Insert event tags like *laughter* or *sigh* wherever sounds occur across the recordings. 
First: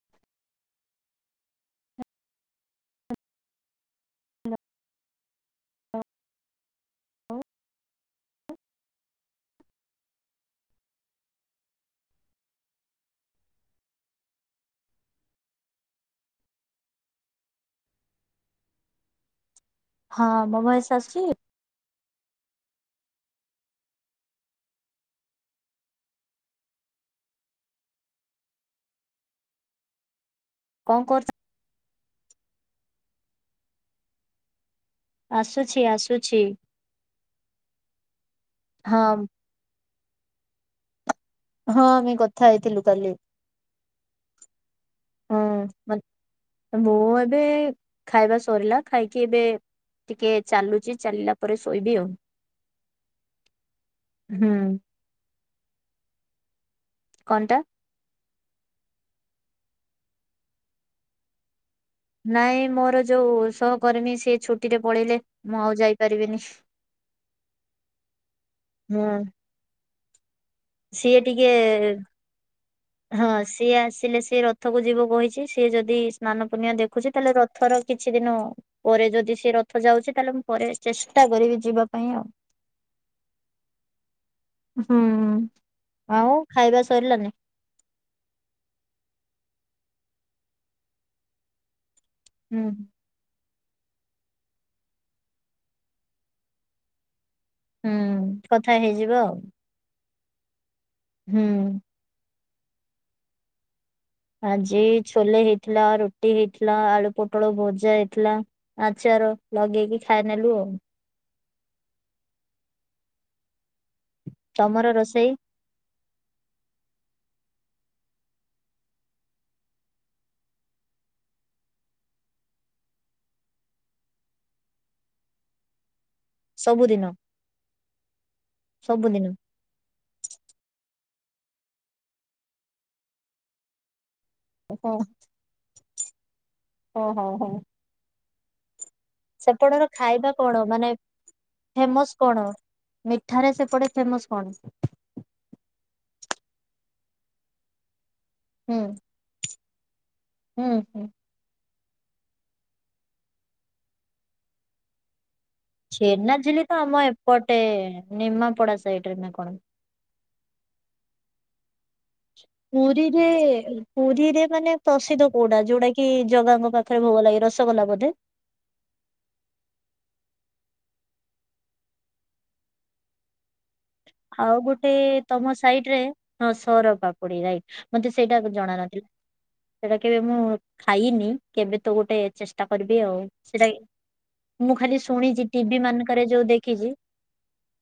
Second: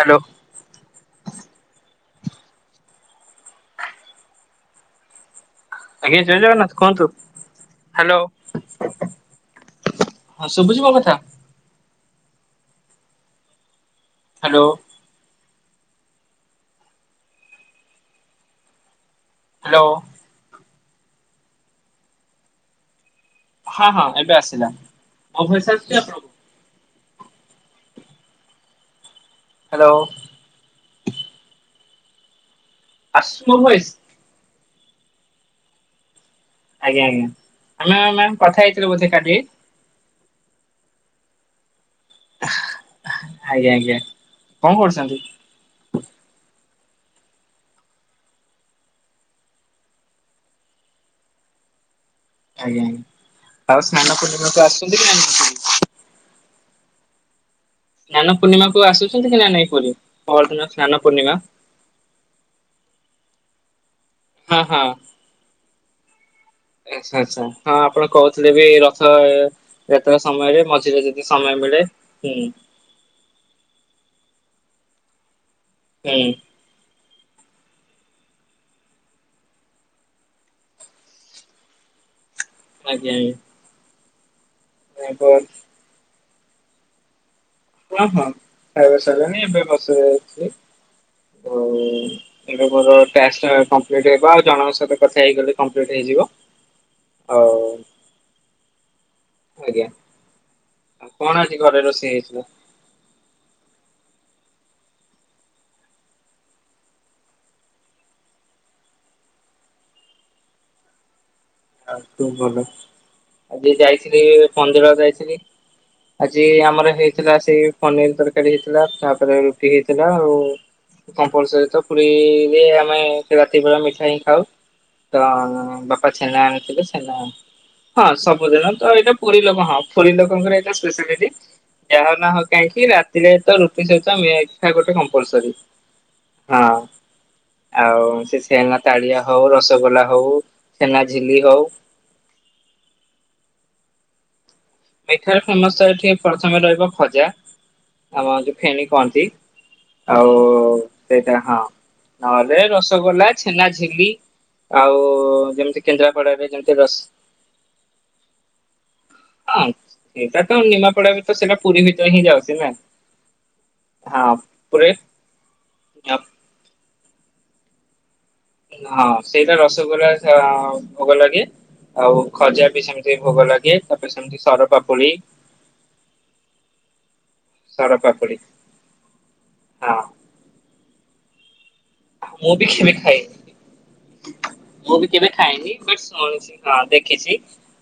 Hello. ଆଜ୍ଞା ଜୟ ଜଗନ୍ନାଥ କୁହନ୍ତୁ ହାଲୋ। ହଁ ଶୁବୁଚି ମୋ କଥା? ହାଲୋ। ହାଲୋ। ହଁ ମୋ ଭଏସ ଆସୁଚି? ହଁ ହଁ ଏବେ ଆସିଲା ମୋ ଭଏସ ଆସୁଚି ଆପଣଙ୍କୁ? ହାଲୋ। କଣ କରୁଚ? ଆସୁଚି ମୋ ଭଏସ? ଆସୁଛି ଆସୁଛି। ଆଜ୍ଞା ଆଜ୍ଞା ଆମେ ମ୍ୟାମ କଥା ହେଇଥିଲେ ହଁ ବୋଧେ କାଲି? ହଁ ଆମେ କଥା ହେଇଥିଲୁ କାଲି ଆଜ୍ଞା ଆଜ୍ଞା କଣ କରୁଛନ୍ତି ହଁ। ମୁଁ ଏବେ ଖାଇବା ସରିଲା ଖାଇକି ଏବେ ଟିକେ ଚାଲୁଚି ଚାଲିଲା ପରେ ଶୋଇବି ଆଉ। ଆଜ୍ଞା ଆଜ୍ଞା ଆଉ ସ୍ନାନ ହୁଁ ପୂର୍ଣ୍ଣିମାକୁ ଆସୁଚନ୍ତି କି ନାଇଁ? କଣ ଣ୍ଟା। ସ୍ନାନ ପୂର୍ଣ୍ଣିମାକୁ ଆସୁଚନ୍ତି କି ନା ନାଇଁ ପୁରୀ ପହଦିନ ସ୍ନାନ ପୂର୍ଣ୍ଣିମା। ନାଇଁ ମୋର ଯୋଉ ସହକର୍ମୀ ସେ ହଁ ଛୁଟିରେ ହଁ ପଳେଇଲେ ମୁଁ ଆଉ ଯାଇପାରିବିନି। ଆଚ୍ଛା ଆଚ୍ଛା ହଁ ଆପଣ କହୁଥିଲେ ବି ହୁଁ ରଥଯାତ୍ରା ସମୟରେ ମ ମଝିରେ ସିଏ ଯଦି ଟିକେ ସମୟ ମିଳେ ହୁଁ। ହଁ ସିଏ ଆସିଲେ ସିଏ ରଥକୁ ଯିବ କହିଚି ସିଏ ଯଦି ହୁଁ ସ୍ନାନ ପୁଣ୍ୟ ଦେଖୁଚି ତାହେଲେ ରଥର କିଛି ଦିନ ପରେ ଯଦି ସେ ରଥ ଯାଉଚି ତାହେଲେ ମୁଁ ପରେ ଚେଷ୍ଟା କରିବି ଯିବା ପାଇଁ ଆଉ। ଆଜ୍ଞା ଆଜ୍ଞା। *inaudible* *unintelligible* ଆଉ ଖାଇବା ସରିଲାନି? ହଁ ହଁ ଖାଇବା ସଇଲାଣି ଏବେ ବସ ରେ ଜାଉଥିଲି ଅ ହୁଁ ଏବେ ମୋର ଟାସ୍କ ଟା କମ୍ପ୍ଲିଟ୍ ହେବ ଆଉ ଜଣଙ୍କ ସହିତ କଥା ହେଇଗଲେ କମ୍ପ୍ଲିଟ୍ ହେଇଯିବ ଆଉ ହୁଁ କଥା ହେଇଯିବ ଆଉ। ଆଜ୍ଞା ଆଉ କଣ ହୁଁ ଆଜି ଘରେ ରୋଷେଇ ହେଇଥିଲା? ଆଜି ଛୋଲେ ହେଇଥିଲା ରୁଟି ହେଇଥିଲା ଆଳୁ ପୋଟଳ ଭଜା ହେଇଥିଲା। ଆଚାର ଲଗେଇକି ଖାଇ ନେଲୁ ଆଉ। ଆଉ ତୁ ଭଲ ଆଜି ଯେ ଯାଇଥିଲି ତମର ମନ୍ଦିର ରୋଷେଇ ଯାଇଥିଲି। ଆଜି ଆମର ହେଇଥିଲା ସେଇ ପନିର୍ ତରକାରୀ ହେଇଥିଲା ତାପରେ ରୁଟି ହେଇଥିଲା ଆଉ। କମ୍ପଲସରୀ ତ ପୁରୀରେ ଆମେ ରାତି ବେଳା ମିଠା ହିଁ ଖାଉ। ତ ବାପା ଛେନା ଆଣିଥିଲେ ସବୁଦିନ ଛେନା ହଁ ସବୁଦିନ ତ ଏଇଟା ସବୁଦିନ? ପୁରୀ ଲୋକ ହଁ। ପୁରୀ ଲୋକଙ୍କର ଏ ତ ସ୍ପେଶାଲିଟି ଯାହା ନା ହଉ କାହିଁକି ରାତିରେ ତ ରୁଟି ସହିତ ମି ଠା ଓହୋ ଗୋଟେ କମ୍ପଲସରୀ ହଁ। ହଁ ହଁ ହଉ। ଆଉ ସେ ଛେନା ତାଳିଆ ହଉ ରସଗୋଲା ହଉ ଖାଇବା କଣ ମାନେ ଛେନାଝିଲି ହଉ। ଫେମସ କଣ ମିଠାରେ ସେପଟେ ଫେମସ କଣ? ମିଠାରେ ଫେମସ ତ ଏଠି ପ୍ରଥମେ ରହିବ ଖଜା ଆମ ଯୋ ହୁଁ ଫେଣି କହନ୍ତି ଆଉ ହୁଁ ହୁଁ ସେ *unintelligible* ହଁ ନହେଲେ ରସଗୋଲା ଛେନାଝିଲି ଆଉ ଯେମତି ଛେନାଝିଲି ତ ଆମ ଏପଟେ ନିମାପଡା ସାଇଡରେ ନା କଣ। ଏଇଟା ତ ନିମାପଡାରେ ତ ସେଟା ପୁରୀ ଭିତରେ ହିଁ ଯା ପୁରୀରେ ପୁରୀରେ ମାନେ ପୁରୀ ପ୍ରସିଦ୍ଧ କୋଉଟା ଯୋଉଟା କି ଜଗାଙ୍କ ପାଖରେ ଭୋଗ ଲାଗେ ରସଗୋଲା ବୋଧେ? ହଁ ସେଇଟା ରସଗୋଲା ସେ ଅଁ ଭୋଗ ଲାଗେ। ଆଉ ଖଜା ବି ସେମିତି ଭୋଗ ଲାଗେ। ତାପରେ ସେମିତି ଆଉ ସର ଗୋଟେ ପାପୁଡି ତମ ସାଇଟ୍ ରେ ହଁ ସର ପାପୁଡି ରାଇଟ୍ ସର ମତେ ପାପୁଡି ସେଇଟା ଜଣାନଥିଲା ସେଇଟା ହଁ। କେବେ ମୁଁ ଖାଇନି କେବେ ତ ଗୋଟେ ମୁଁ ବି ଚେଷ୍ଟା କେବେ କରିବି ଆଉ ଖାଇନି ସେଇଟା ମୁଁ ଖାଲି ବି କେବେ ଶୁଣିଛି ଖାଇନି ଟିଭି ବଟ ମାନଙ୍କରେ ଯୋଉ ଶୁଣୁଛି ହଁ ଦେଖିଛି।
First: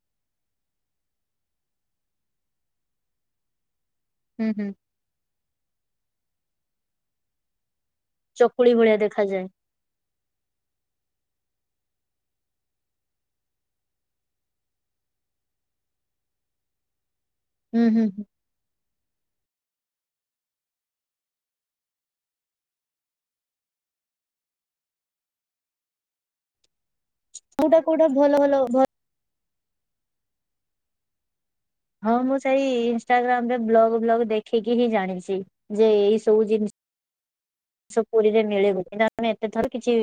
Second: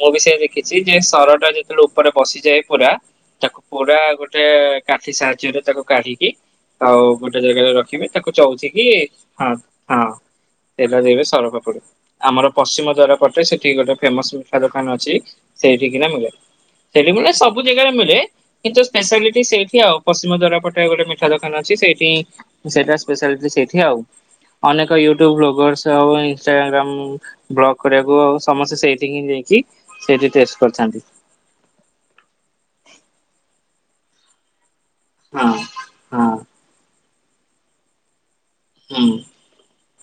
ମୁଁ ବି ସେ ଦେଖିଛି ଯେ ସରଟା ଯେତେବେଳେ ଉପରେ ବସିଯାଏ ପୁରା ତାକୁ ପୁରା ଗୋଟେ ହୁଁ ହୁଁ କାଠି ସାହାଯ୍ୟରେ ତାକୁ କାଢିକି ଆଉ ଗୋଟେ ଜାଗାରେ ରଖିବେ ତାକୁ ଚଉଚି ଚକୁଳି କି ଭଳିଆ ଦେଖାଯାଏ। ହଁ ତେଲ ଦେବେ ସର ପାପୁଡି। ଆମର ପଶ୍ଚିମ ଦ୍ଵାର ପଟେ ସେଠି ଗୋଟେ ଫେମସ ମିଠା ଦୋକାନ ଅଛି ସେଇଠି କିନା ମିଳେ। ସେଠି ମିଳେ ସବୁ ହୁଁ ଜାଗାରେ ହୁଁ ମିଳେ। ହୁଁ କିନ୍ତୁ ସ୍ପେଶାଲିଟି ସେଇଠି ଆଉ ପଶ୍ଚିମ ଦ୍ୱାର ପଟେ ଗୋଟେ ମିଠା ଦୋକାନ ଅଛି ସେଇଠି ସେଇଟା ସ୍ପେଶାଲିଟି ସେଇଠି ଆଉ। ଅନେକ ୟୁଟ୍ୟୁବ ବ୍ଲଗର୍ସ ଆଉ ଇନଷ୍ଟାଗା ଗ୍ରାମ କୋଉଟା ବ୍ଲଗ କୋଉଟା କରିଆକୁ ଭଲ ଆଉ ଭଲ ଭଲ ସମସ୍ତେ ସେଇ ଟିକି ଯାଇଁକି ସେଇଠି ଟେଷ୍ଟ କରଥାନ୍ତି। ହଁ ମୁଁ ସେଇ ଇନଷ୍ଟାଗ୍ରାମ ରେ ବ୍ଲଗ ଫ୍ଲଗ ଦେଖିକି ହିଁ ଜାଣିଛି। ହଁ ଯେ ଏଇ ହଁ ସବୁ ଜିନିଷ ପୁରୀରେ ମିଳେ ହୁଁ। ବୋଲି *inaudible* ଏଥର କିଛି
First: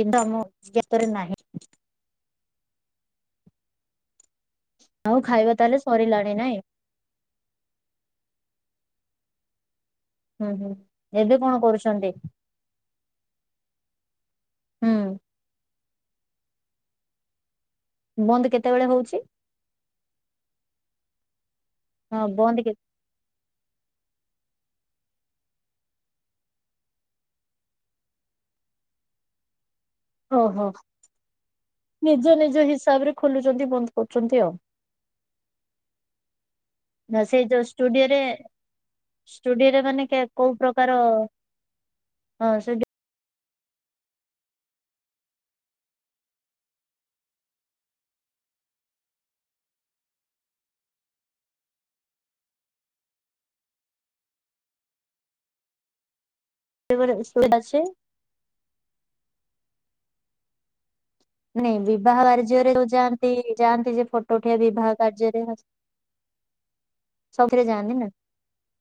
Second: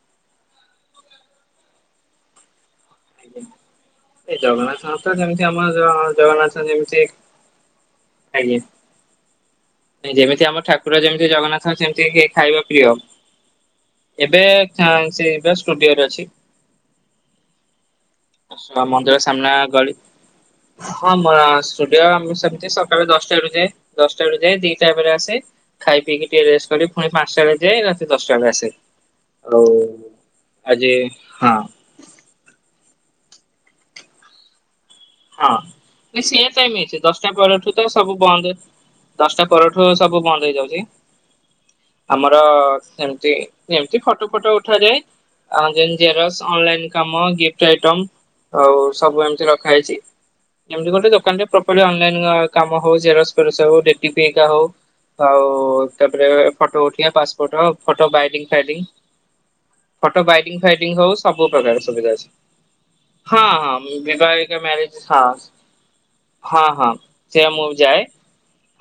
ଜିନିଷ ମୋ ଜ୍ଞାତରେ ନାହିଁ। ଏ ଜଗନ୍ନାଥଙ୍କର ତ ଆଉ ଯେମିତି ଖାଇବା ଆମ ତାହେଲେ ସରିଲାଣି ନାଇଁ ଜ-ଜଗନ୍ନାଥ ଯେମିତି ଆଜ୍ଞା। ଯେମିତି ହୁଁ ଆମ ହୁଁ ଠାକୁର ଯେମିତି ଏବେ କଣ ଜଗନ୍ନାଥ କରୁଛନ୍ତି ସେମତି କି ଖାଇବା ପ୍ରିୟ। ଏବେ ଥା ଉଁ ହୁଁ ସେଇବା ଷ୍ଟୁଡିଓରେ ଅଛି। ବନ୍ଦ ହଁ କେତେବେଳେ ହଉଛି? ମନ୍ଦିର ସାମ୍ନା ଗଳି ହଁ ମୋର ଷ୍ଟୁଡିଓ ହଁ ମୁଁ ବନ୍ଦ ସେମତି କେ ସ କାଳ ଦଶଟା ରୁ ଯାଏ ଦଶଟା ରୁ ଯାଏ ଦିଟା ବେଳେ ଆସେ। ଖାଇ ପିଇକି ଟିକେ ରେଷ୍ଟ କରି ଫୁଣି ପାଞ୍ଚଟା ବେଳେ ଯାଏ ରାତି ଦଶଟା ବେଳେ ଆସେ ଆଉ ଓହୋ ଆଜି ହଁ ନିଜ ନିଜ ହିସାବରେ ଖୋଲୁଚନ୍ତି ବନ୍ଦ କରୁଚନ୍ତି ଆଉ। ହଁ ନାଇଁ ସେମ୍ ଟାଇମ୍ ଅଛି ନା ଦଶଟା ସେ ଯୋଉ ପରଠୁ ତ ସବୁ ଷ୍ଟୁଡିଓରେ ବନ୍ଦ। ଦଶଟା ଷ୍ଟୁଡିଓରେ ପରଠୁ ମାନେ କେ ସବୁ କୋଉ ବନ୍ଦ ହେଇଯାଉଚି ପ୍ରକାର ଆମର ହଁ ସେମତି। ଏମିତି ଫଟୋ ଫଟୋ ଉଠାଯାଏ। ଆଁ ଜେମିତି ଜେରକ୍ସ ଅନଲାଇନ କାମ ଗିଫ୍ଟ ଆଇଟ ଆଉ ସବୁ ଏମତି ରଖାହଇଛି। ଏମିତି ଗୋଟେ ଦୋକାନ ଟେ ପ୍ରପଲି ଅନ୍ ଲାଇନ୍ କାମ ହେଉ ଜେରକ୍ସ ଫେରକ୍ସ ଯୋଉ ଡ଼ିଟିପି ଏକା ହୋଉ। ଆଉ ତାପରେ ଫଟୋ ଉଠେଇବା ଷ୍ଟୁଡିଓରେ ପାପୋର୍ ଅଛି ଫଟ ବାଇଡିଂ ଫାଇଢିଂ ଫଟ ବାଇଡିଂ ଫାଇଢିଂ ହୋଉ ସବୁ ନାଇଁ ପ୍ରକାର ସୁବିଧା ବିବାହ ଅଛି କାର୍ଯ୍ୟରେ ଯୋଉ ଯାଆନ୍ତି ହଁ ହଁ ଯାଆନ୍ତି ମୁଁ ଯେ ଫଟୋ ବିବାହିକ ଉଠେଇବା ବିବାହ ମ୍ୟରେଜ ହ କାର୍ଯ୍ୟରେ ହଁ ହଁ ସେ ସବୁଥିରେ ମୁଁ ବି ଯାଆନ୍ତି ଯାଏ। ନା।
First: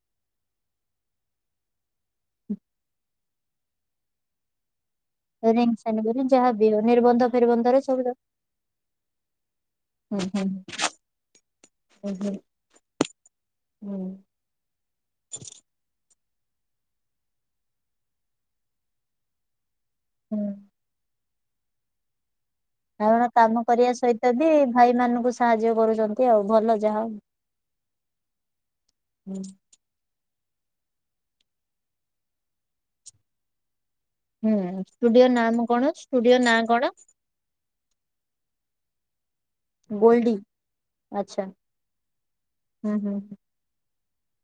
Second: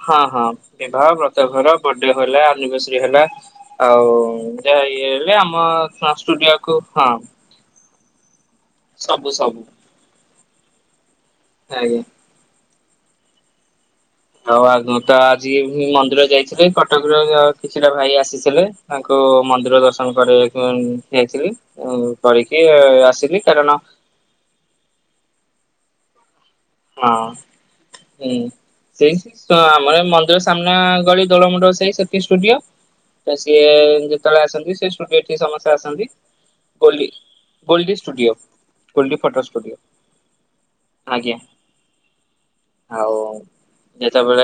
ହଁ ହଁ ବିବାହ ବ୍ରତ ଘର ବଡେ ହେଲା ଆନିଭର୍ଶରି ହେଲା। ଆଉ ଯ ଇଏ ହେଲେ ଆମ ସ୍ଡୂଡିଓ କୁ ହଁ। ଫେର ବନ୍ଦର ସବ *unintelligible* ସବୁ ସବୁ। ହୁଁ ହୁଁ। ଆଜ୍ଞା। ହୁଁ ହୁଁ ହୁଁ।। ଆଉ ଆଗ ତ ଆଜି ମନ୍ଦିର ଯାଇଥିଲେ କଟକରେ କିଛିଟା ଭାଇ ଆସିଥିଲେ। ତାଙ୍କ ମନ୍ଦିର ଦର୍ଶ ହୁଁ କୁ ନେଇଥିଲି କରିକି ଆସିଲି କାରଣ ତେବେ ଭାଇମାନଙ୍କୁ ସାହାଯ୍ୟ କରୁଛନ୍ତି ଆଉ ଭଲ ଯାହା ହଁ ହଉ। ହୁଁ ହୁଁ। ସେଇ ଆମର *unintelligible* ସାମ୍ନା ଗଳି ଦୋଳ ମୁଣ୍ଡ ସାହି ସେଠି ସ୍ଡୂଡିଓ ତ ସିଏ ଯେତେବେଳେ ହୁଁ ଆସନ୍ତି ସେ ଷ୍ଟୁଡିଓ ଠିକ ନାମ ସମସ୍ତେ କଣ ଆସନ୍ତି ଷ୍ଟୁଡିଓ ନାଁ କଣ ଗୋଲଡି ଗୋଲଡି studio. Goldy photo studio Goldy ଆଜ୍ଞା। ଆଚ୍ଛା ହୁଁ ଆଉ ହୁଁ। ଯେତେବେଳେ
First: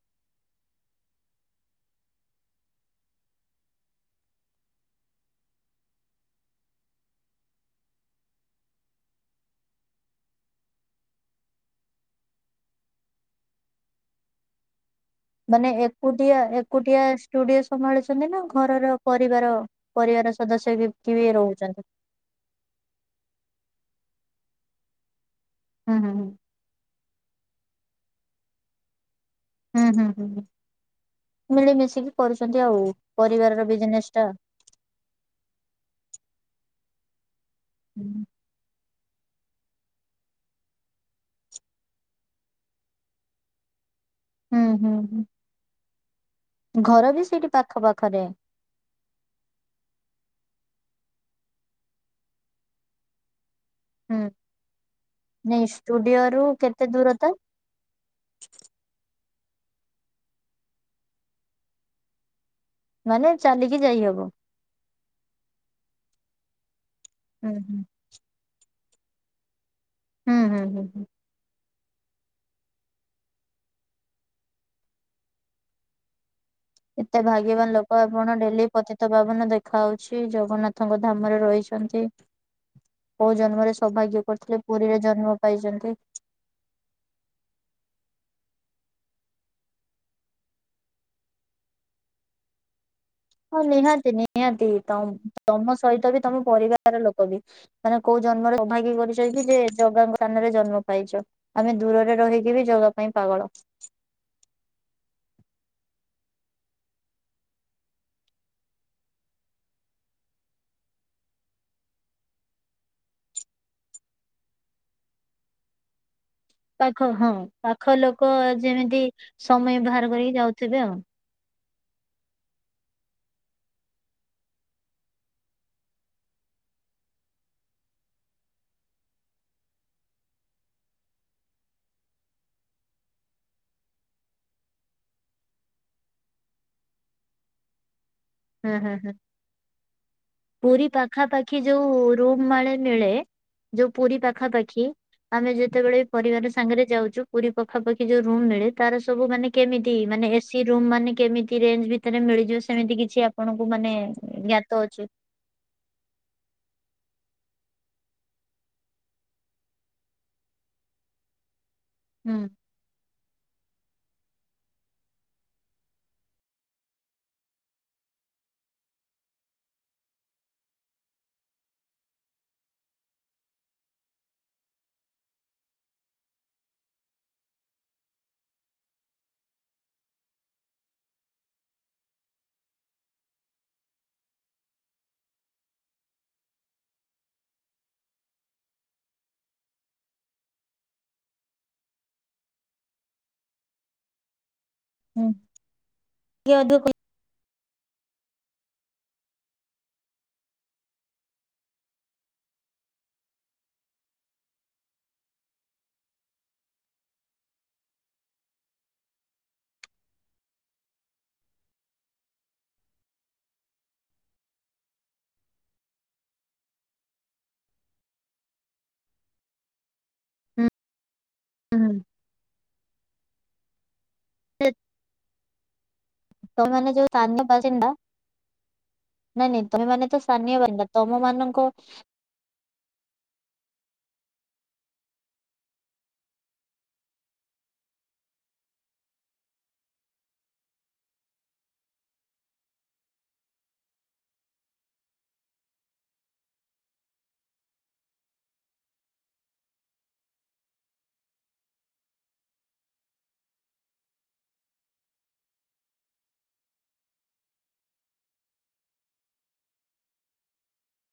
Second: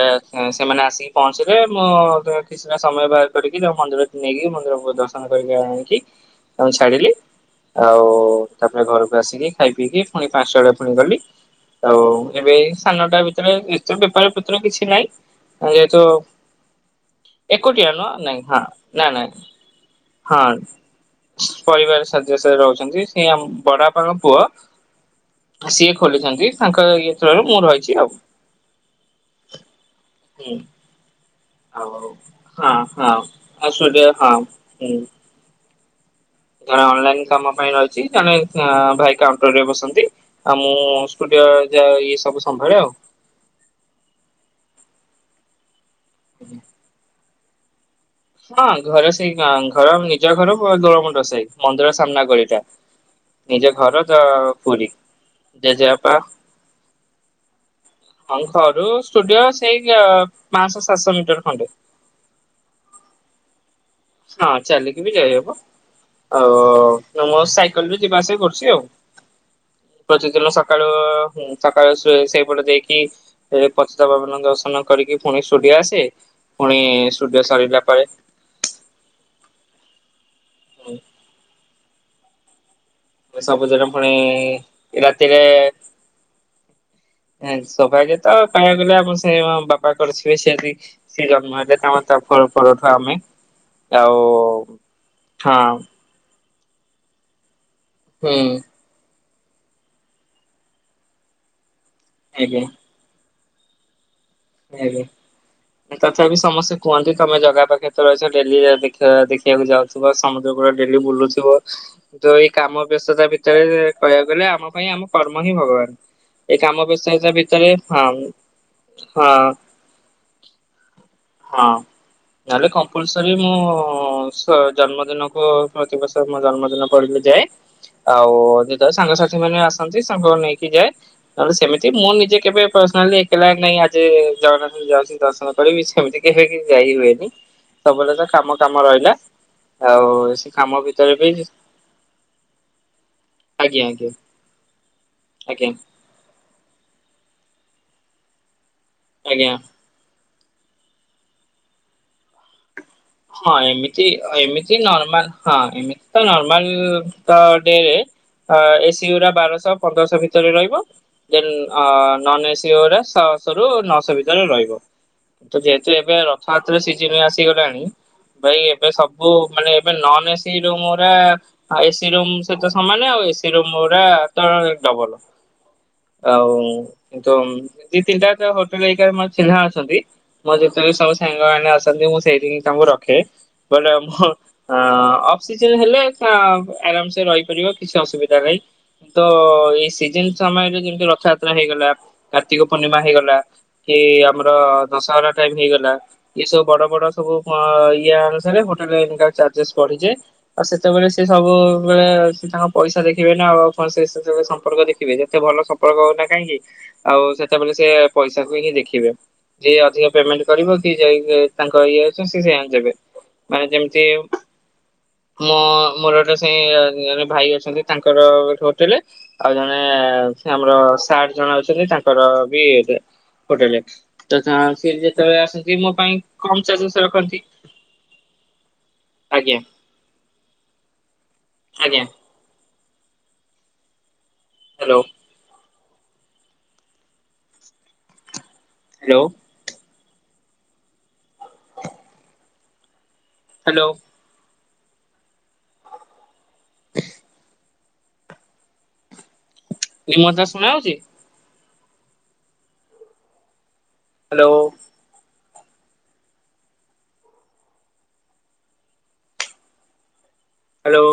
ସେମାନେ ଆସିକି ପହଞ୍ଚିଲେ ମୁଁ କିଛିଟା ସମୟ ବାହାର କରିକି ତାମ ମନ୍ଦିର ନେଇକି ମନ୍ଦିରକୁ ଦର୍ଶନ କରିକି ଆଣିକି ତାଙ୍କୁ ଛାଡିଲି। ଆଉ ତାପରେ ଘରକୁ ଆସିକି ଖାଇ ପିଇକି ପୁଣି ପାଞ୍ଚଟା ବେଳେ ପୁଣି ଗଲି। ଆଉ ଏବେ ସାନଟା ଭିତରେ ଏ ବେପାର ପତ୍ର କିଛି ନାଇଁ ମାନେ ଏକୁଟିଆ ଏକୁଟିଆ ଷ୍ଟୁଡିଓ ଏକୁଟିଆ ନୁହଁ ସମ୍ଭାଳିଛନ୍ତି ନାଇଁ ନା ହଁ ଘରର ନା ନାଇଁ ପରିବାର ପରିବାର ସଦସ୍ୟ କିଏ ବି ରହୁଛନ୍ତି? ସା ସାରେ ରହୁଛନ୍ତି ସେ ବଡ ବାପାଙ୍କ ପୁଅ ସିଏ ହୁଁ ହୁଁ ହୁଁ। ଖୋଲିଛନ୍ତି। ତାଙ୍କ ଇଏ ଥ୍ରୋରୁ ମୁଁ ରହିଛି ଆଉ। ହୁଁ ହୁଁ ହୁଁ ଆଉ ମିଳିମିଶିକି କରୁଛନ୍ତି ହଁ ଆଉ ହଁ ପରିବାରର ଆଉ ସୂର୍ଯ୍ୟ ବିଜନେସ ଟା। ହଁ ହୁଁ। ଜଣେ ଅନଲାଇନ କାମ ପାଇଁ ରହିଛି ଜଣେ ହୁଁ ହ ଭାଇ କାଉଣ୍ଟରରେ ବସନ୍ତି ଆଉ ମୁଁ ଷ୍ଟୁଡିଓ ଯ ଇଏ ସବୁ ସମ୍ଭାଳେ ଆଉ। ହୁଁ ହୁଁ ହୁଁ। ହୁଁ *unintelligible* ଘର ବି ସେଇଠି ପାଖ ପାଖରେ। ହଁ ଘରେ ସେଇ ଘର ନିଜ ଘର ଦୋଳମଣ୍ଡ ସାହି ମନ୍ଦିର ସାମ୍ନା ଗଳିଟା। ନିଜ ଘର ହୁଁ ତ ପୁରୀ ନାଇଁ ଜେଜେବାପା ଷ୍ଟୁଡିଓ ରୁ କେତେ ଦୂରତା? ହଁ ଘରୁ ଷ୍ଟୁଡିଓ ସେଇ ପାଞ୍ଚଶହ ସାତଶହ ମିଟର ଖଣ୍ଡେ। ମାନେ ଚାଲିକି ଯାଇ ହବ? ହଁ ଚାଲିକି ବି ଯାଇହବ ଆଉ ମୋ ହୁଁ ହୁଁ। ସାଇକେଲ ବି ଯିବାଆସିବା କରୁଛି ଆଉ। ହୁଁ ପ୍ରତିଦିନ ହୁଁ ହୁଁ ସକାଳୁ ହୁଁ ସକାଳ ସେଇପଟ ଦେଇକି ପତିତ ପାବନଙ୍କ ଦର୍ଶନ କରିକି ପୁଣି ଷ୍ଟୁଡିଓ ଆସେ। ପୁଣି କେତେ ଷ୍ଟୁଡିଓ ଭାଗ୍ୟବାନ ସରିଲା ଲୋକ ପରେ ଆପଣ ଡେଲି ପତିତ ପାବନ ଦେଖାାଯାଉଛି ହୁଁ, ଜଗନ୍ନାଥଙ୍କ ଧାମରେ ରହିଛନ୍ତି। କୋଉ ଜନ୍ମରେ ସବୁଜରେ ପୁଣି ସୌଭାଗ୍ୟ କରିଥିଲେ ପୁରୀରେ ଜନ୍ମ ରାତିରେ ପାଇଛନ୍ତି। ସୌଭାଗ୍ୟତ କହିବାକୁଗଲେ ବାକୁ ଗଲେ ଆପଣ ସେଇ ସେ ଜନ୍ମ ହେଲେମ ତାପ ଫ ଉଠୁ ଆମେ *unintelligible* ହଁ ନିହାତି ଆଉ ନିହାତି ତ ହଁ ତମ ସହିତ ବି ତମ ପରିବାର ଲୋକ ବି। ମାନେ କୋଉ ହୁଁ ଜନ୍ମରେ ସ୍ବଭାଗ୍ୟ କରିଛନ୍ତି କି ଯେ ଜଗା ସ୍ଥାନରେ ଜନ୍ମ ପାଇଛ। ଆମେ ଦୂରରେ ରହିକି ଆଜ୍ଞା ବି ଜଗା ପାଇଁ ପାଗଳ। *unintelligible* ତଥାପି ସମସ୍ତେ କୁହନ୍ତି ତମେ ଜଗା ପାଖରେ ତ ରହିଛ ଡେଲି ଦେଖିବାକୁ ଯାଉଛ। ତୁ ବା ସମୁଦ୍ର କୁଳରେ ଡେଲି ବୁଲୁଥିବ। ତ ଏଇ କାମ ବ୍ୟସ୍ତତା ଭିତରେ କହିବାକୁ ଗଲେ ଆମ ପାଇଁ ଆମ କର୍ମ ହିଁ ଭଗବାନ। ଏଇ କାମ ପାଖ ବ୍ୟସ୍ତତା ହଁ ଭିତରେ ପାଖ ହଁ ଲୋକ ଯେମିତି ହଁ ସମୟ ବାହାର କରିକି ଯାଉଥିବେ ଆଉ। ହଁ। ନହେଲେ କମ୍ପଲସରି ମୁଁ ସ ଜନ୍ମଦିନକୁ ପ୍ରତିବର୍ଷ ମୋ ଜନ୍ମଦିନ। ପଡିଲେ ଯାଏ ଆଉ ଯେତେବେଳେ ସାଙ୍ଗସାଥି ମାନେ ଆସନ୍ତି ସାଙ୍ଗ ନେଇକି ଯାଏ। ନହେଲେ ସେମିତି ମୁଁ ନିଜେ କେବେ ପର୍ସନାଲି ଏକଲା ନାଇଁ ଆଜି ଜଗନ୍ନାଥ ଯାଉଛି ଆଜି ଦର୍ଶନ କରିବି ସେ। ସେମିତି କେବେ କି ଯାଇ ହୁଏନି ସବୁବେଳେ ତ କାମ ହୁଁ କାମ ହୁଁ ହୁଁ ରହିଲା। ଆଉ ସେ କାମ ପୁରୀ ଭିତରେ ପାଖା ବି ପାଖି ଯୋଉ ରୁମ୍ ମାଳେ ମିଳେ। ଆଜ୍ଞା ଯୋଉ ଆଜ୍ଞା। ପୁରୀ ପାଖାପାଖି ଆମେ ଆଜ୍ଞା ଯେତେବେଳେ। ପରିବାର ସାଙ୍ଗରେ ଯାଉଛୁ ପୁରୀ ପାଖାପାଖି ଯୋଉ ରୁମ୍ ମିଳେ ତାର ସବୁ ଆଜ୍ଞା ମାନେ କେମିତି। ମାନେ ଏସି ରୁମ୍ ମାନେ କେମିତି ରେଞ୍ଜ ଭିତରେ ମିଳିଯିବ ସେମିତି କିଛି। ହଁ ଆପଣଙ୍କୁ ମାନେ ଏମିତି ଜ୍ଞାତ ଏମିତି ଅଛି? ନର୍ମାଲ ହଁ ଏମିତି। ନର୍ମାଲ ତ ଅଟେ। ଅ ଏସିଗୁରା ବାରଶହ ପନ୍ଦରଶହ ଭିତରେ ରହିବ ଦେନ୍ ଆଁ ହୁଁ। ନନ୍ଏସି। ସେ ଗୁଡା ଛଅଶହ ରୁ ନଅଶହ ଭିତରେ ରହିବ। ତ ଯେହେତୁ ଏବେ ରଥଯାତ୍ରରେ ସିଜିନ୍ ଆସିଗଲାଣି। ଭାଇ ଏବେ ସବୁ ମାନେ ଏବେ ନନ୍ଏସି ରୁମ୍ ଗୁରା। ଆଉ ଏସିରୁମ୍ ସହିତ ସମାନେ ଆଉ ଏସି ରୁମ ଗୁରା ତ ଡବଲ୍। ଆଉ ତ ଦିଇ ତିନିଟା ହୋଟେଲ ଘରିକା ମୋର ଚିହ୍ନା ଅଛନ୍ତି। ମୋର ଯେତେବେଳେ ସବୁ ସାଙ୍ଗମାନେ ଆସନ୍ତି ମୁଁ ସେଇ ଠି ତାଙ୍କୁ ରଖେ ବଟ୍ ମୁଁ। ଅ ଅଫ୍ ସିଜିନ୍ ହେଲେ ଆରାମସେ ରହିପାରିବ କିଛି ଅସୁବିଧା ନାହିଁ। ତ ଏଇ ସିଜନ୍ ସମୟରେ ଯେମିତି ରଥଯାତ୍ରା ହେଇଗଲା କାର୍ତ୍ତିକ ପୂର୍ଣ୍ଣିମା ହେଇଗଲା। କି ଆମର ହୁଁ ଦଶହରା ଟାଇମ୍ ହେଇଗଲା ଏ କିଏ ସବୁ ଅଧିକ ବଡ ବଡ ସବୁ। ତୁମ ୟା ଅନୁସାରେ ହୋଟେଲରେ ତା ଚାର୍ଜେସ୍ ବଢିଯାଏ। ଆଉ ସେତେବେଳେ ସେ ସବୁବେଳେ ତାଙ୍କ ପଇସା ଦେଖିବେ ନା ଆଉ ସେ ସେତେବେଳେ ସମ୍ପର୍କ ଦେଖିବେ ଯେତେ ଭଲ। ସମ୍ପର୍କ ହଉନା କାହିଁକି ଆଉ ସେତେବେଳେ ସେ ପଇସାକୁ ହିଁ ଦେଖିବେ। ଯିଏ ଅଧିକ ପେମେଣ୍ଟ କରିବ କି ଯାଇ ତାଙ୍କ ଇଏ। ସେ ସିଏ ଆଣିଦେବେ ମାନେ ଯେମିତି। ମୋ ମୋର ଗୋଟେ ସେ ଜଣେ ଭାଇ ଅଛନ୍ତି ତାଙ୍କର ହୋଟେଲ। ଆଉ ଜଣେ ସେ କହି ଆମର ସାର୍ ଜଣେ ହୁଁ ଅଛନ୍ତି ହୁଁ ତାଙ୍କର ବି ହୋଟେଲ। ତ ତାଙ୍କର ସିଏ ଯେତେବେଳେ ଆସନ୍ତି ମୋ ପାଇଁ। କମ ତା ମାନେ ଚାର୍ଜେସ୍ ଯୋଉ। ରଖନ୍ତି ସ୍ଥାନୀୟ ବାସିନ୍ଦା ନାଇଁ ଆଜ୍ଞା ନାଇଁ ତମେ ମାନେ ତ ସ୍ଥାନୀୟ ବାସିନ୍ଦା ତମ ମାନଙ୍କ। ଆଜ୍ଞା ହ୍ୟାଲୋ। ହ୍ୟାଲୋ। ହ୍ୟାଲୋ। *unintelligible* ନି ମୋ କଥା ଶୁଣା ହାଉଛି। ହ୍ୟାଲୋ। ହ୍ୟାଲୋ।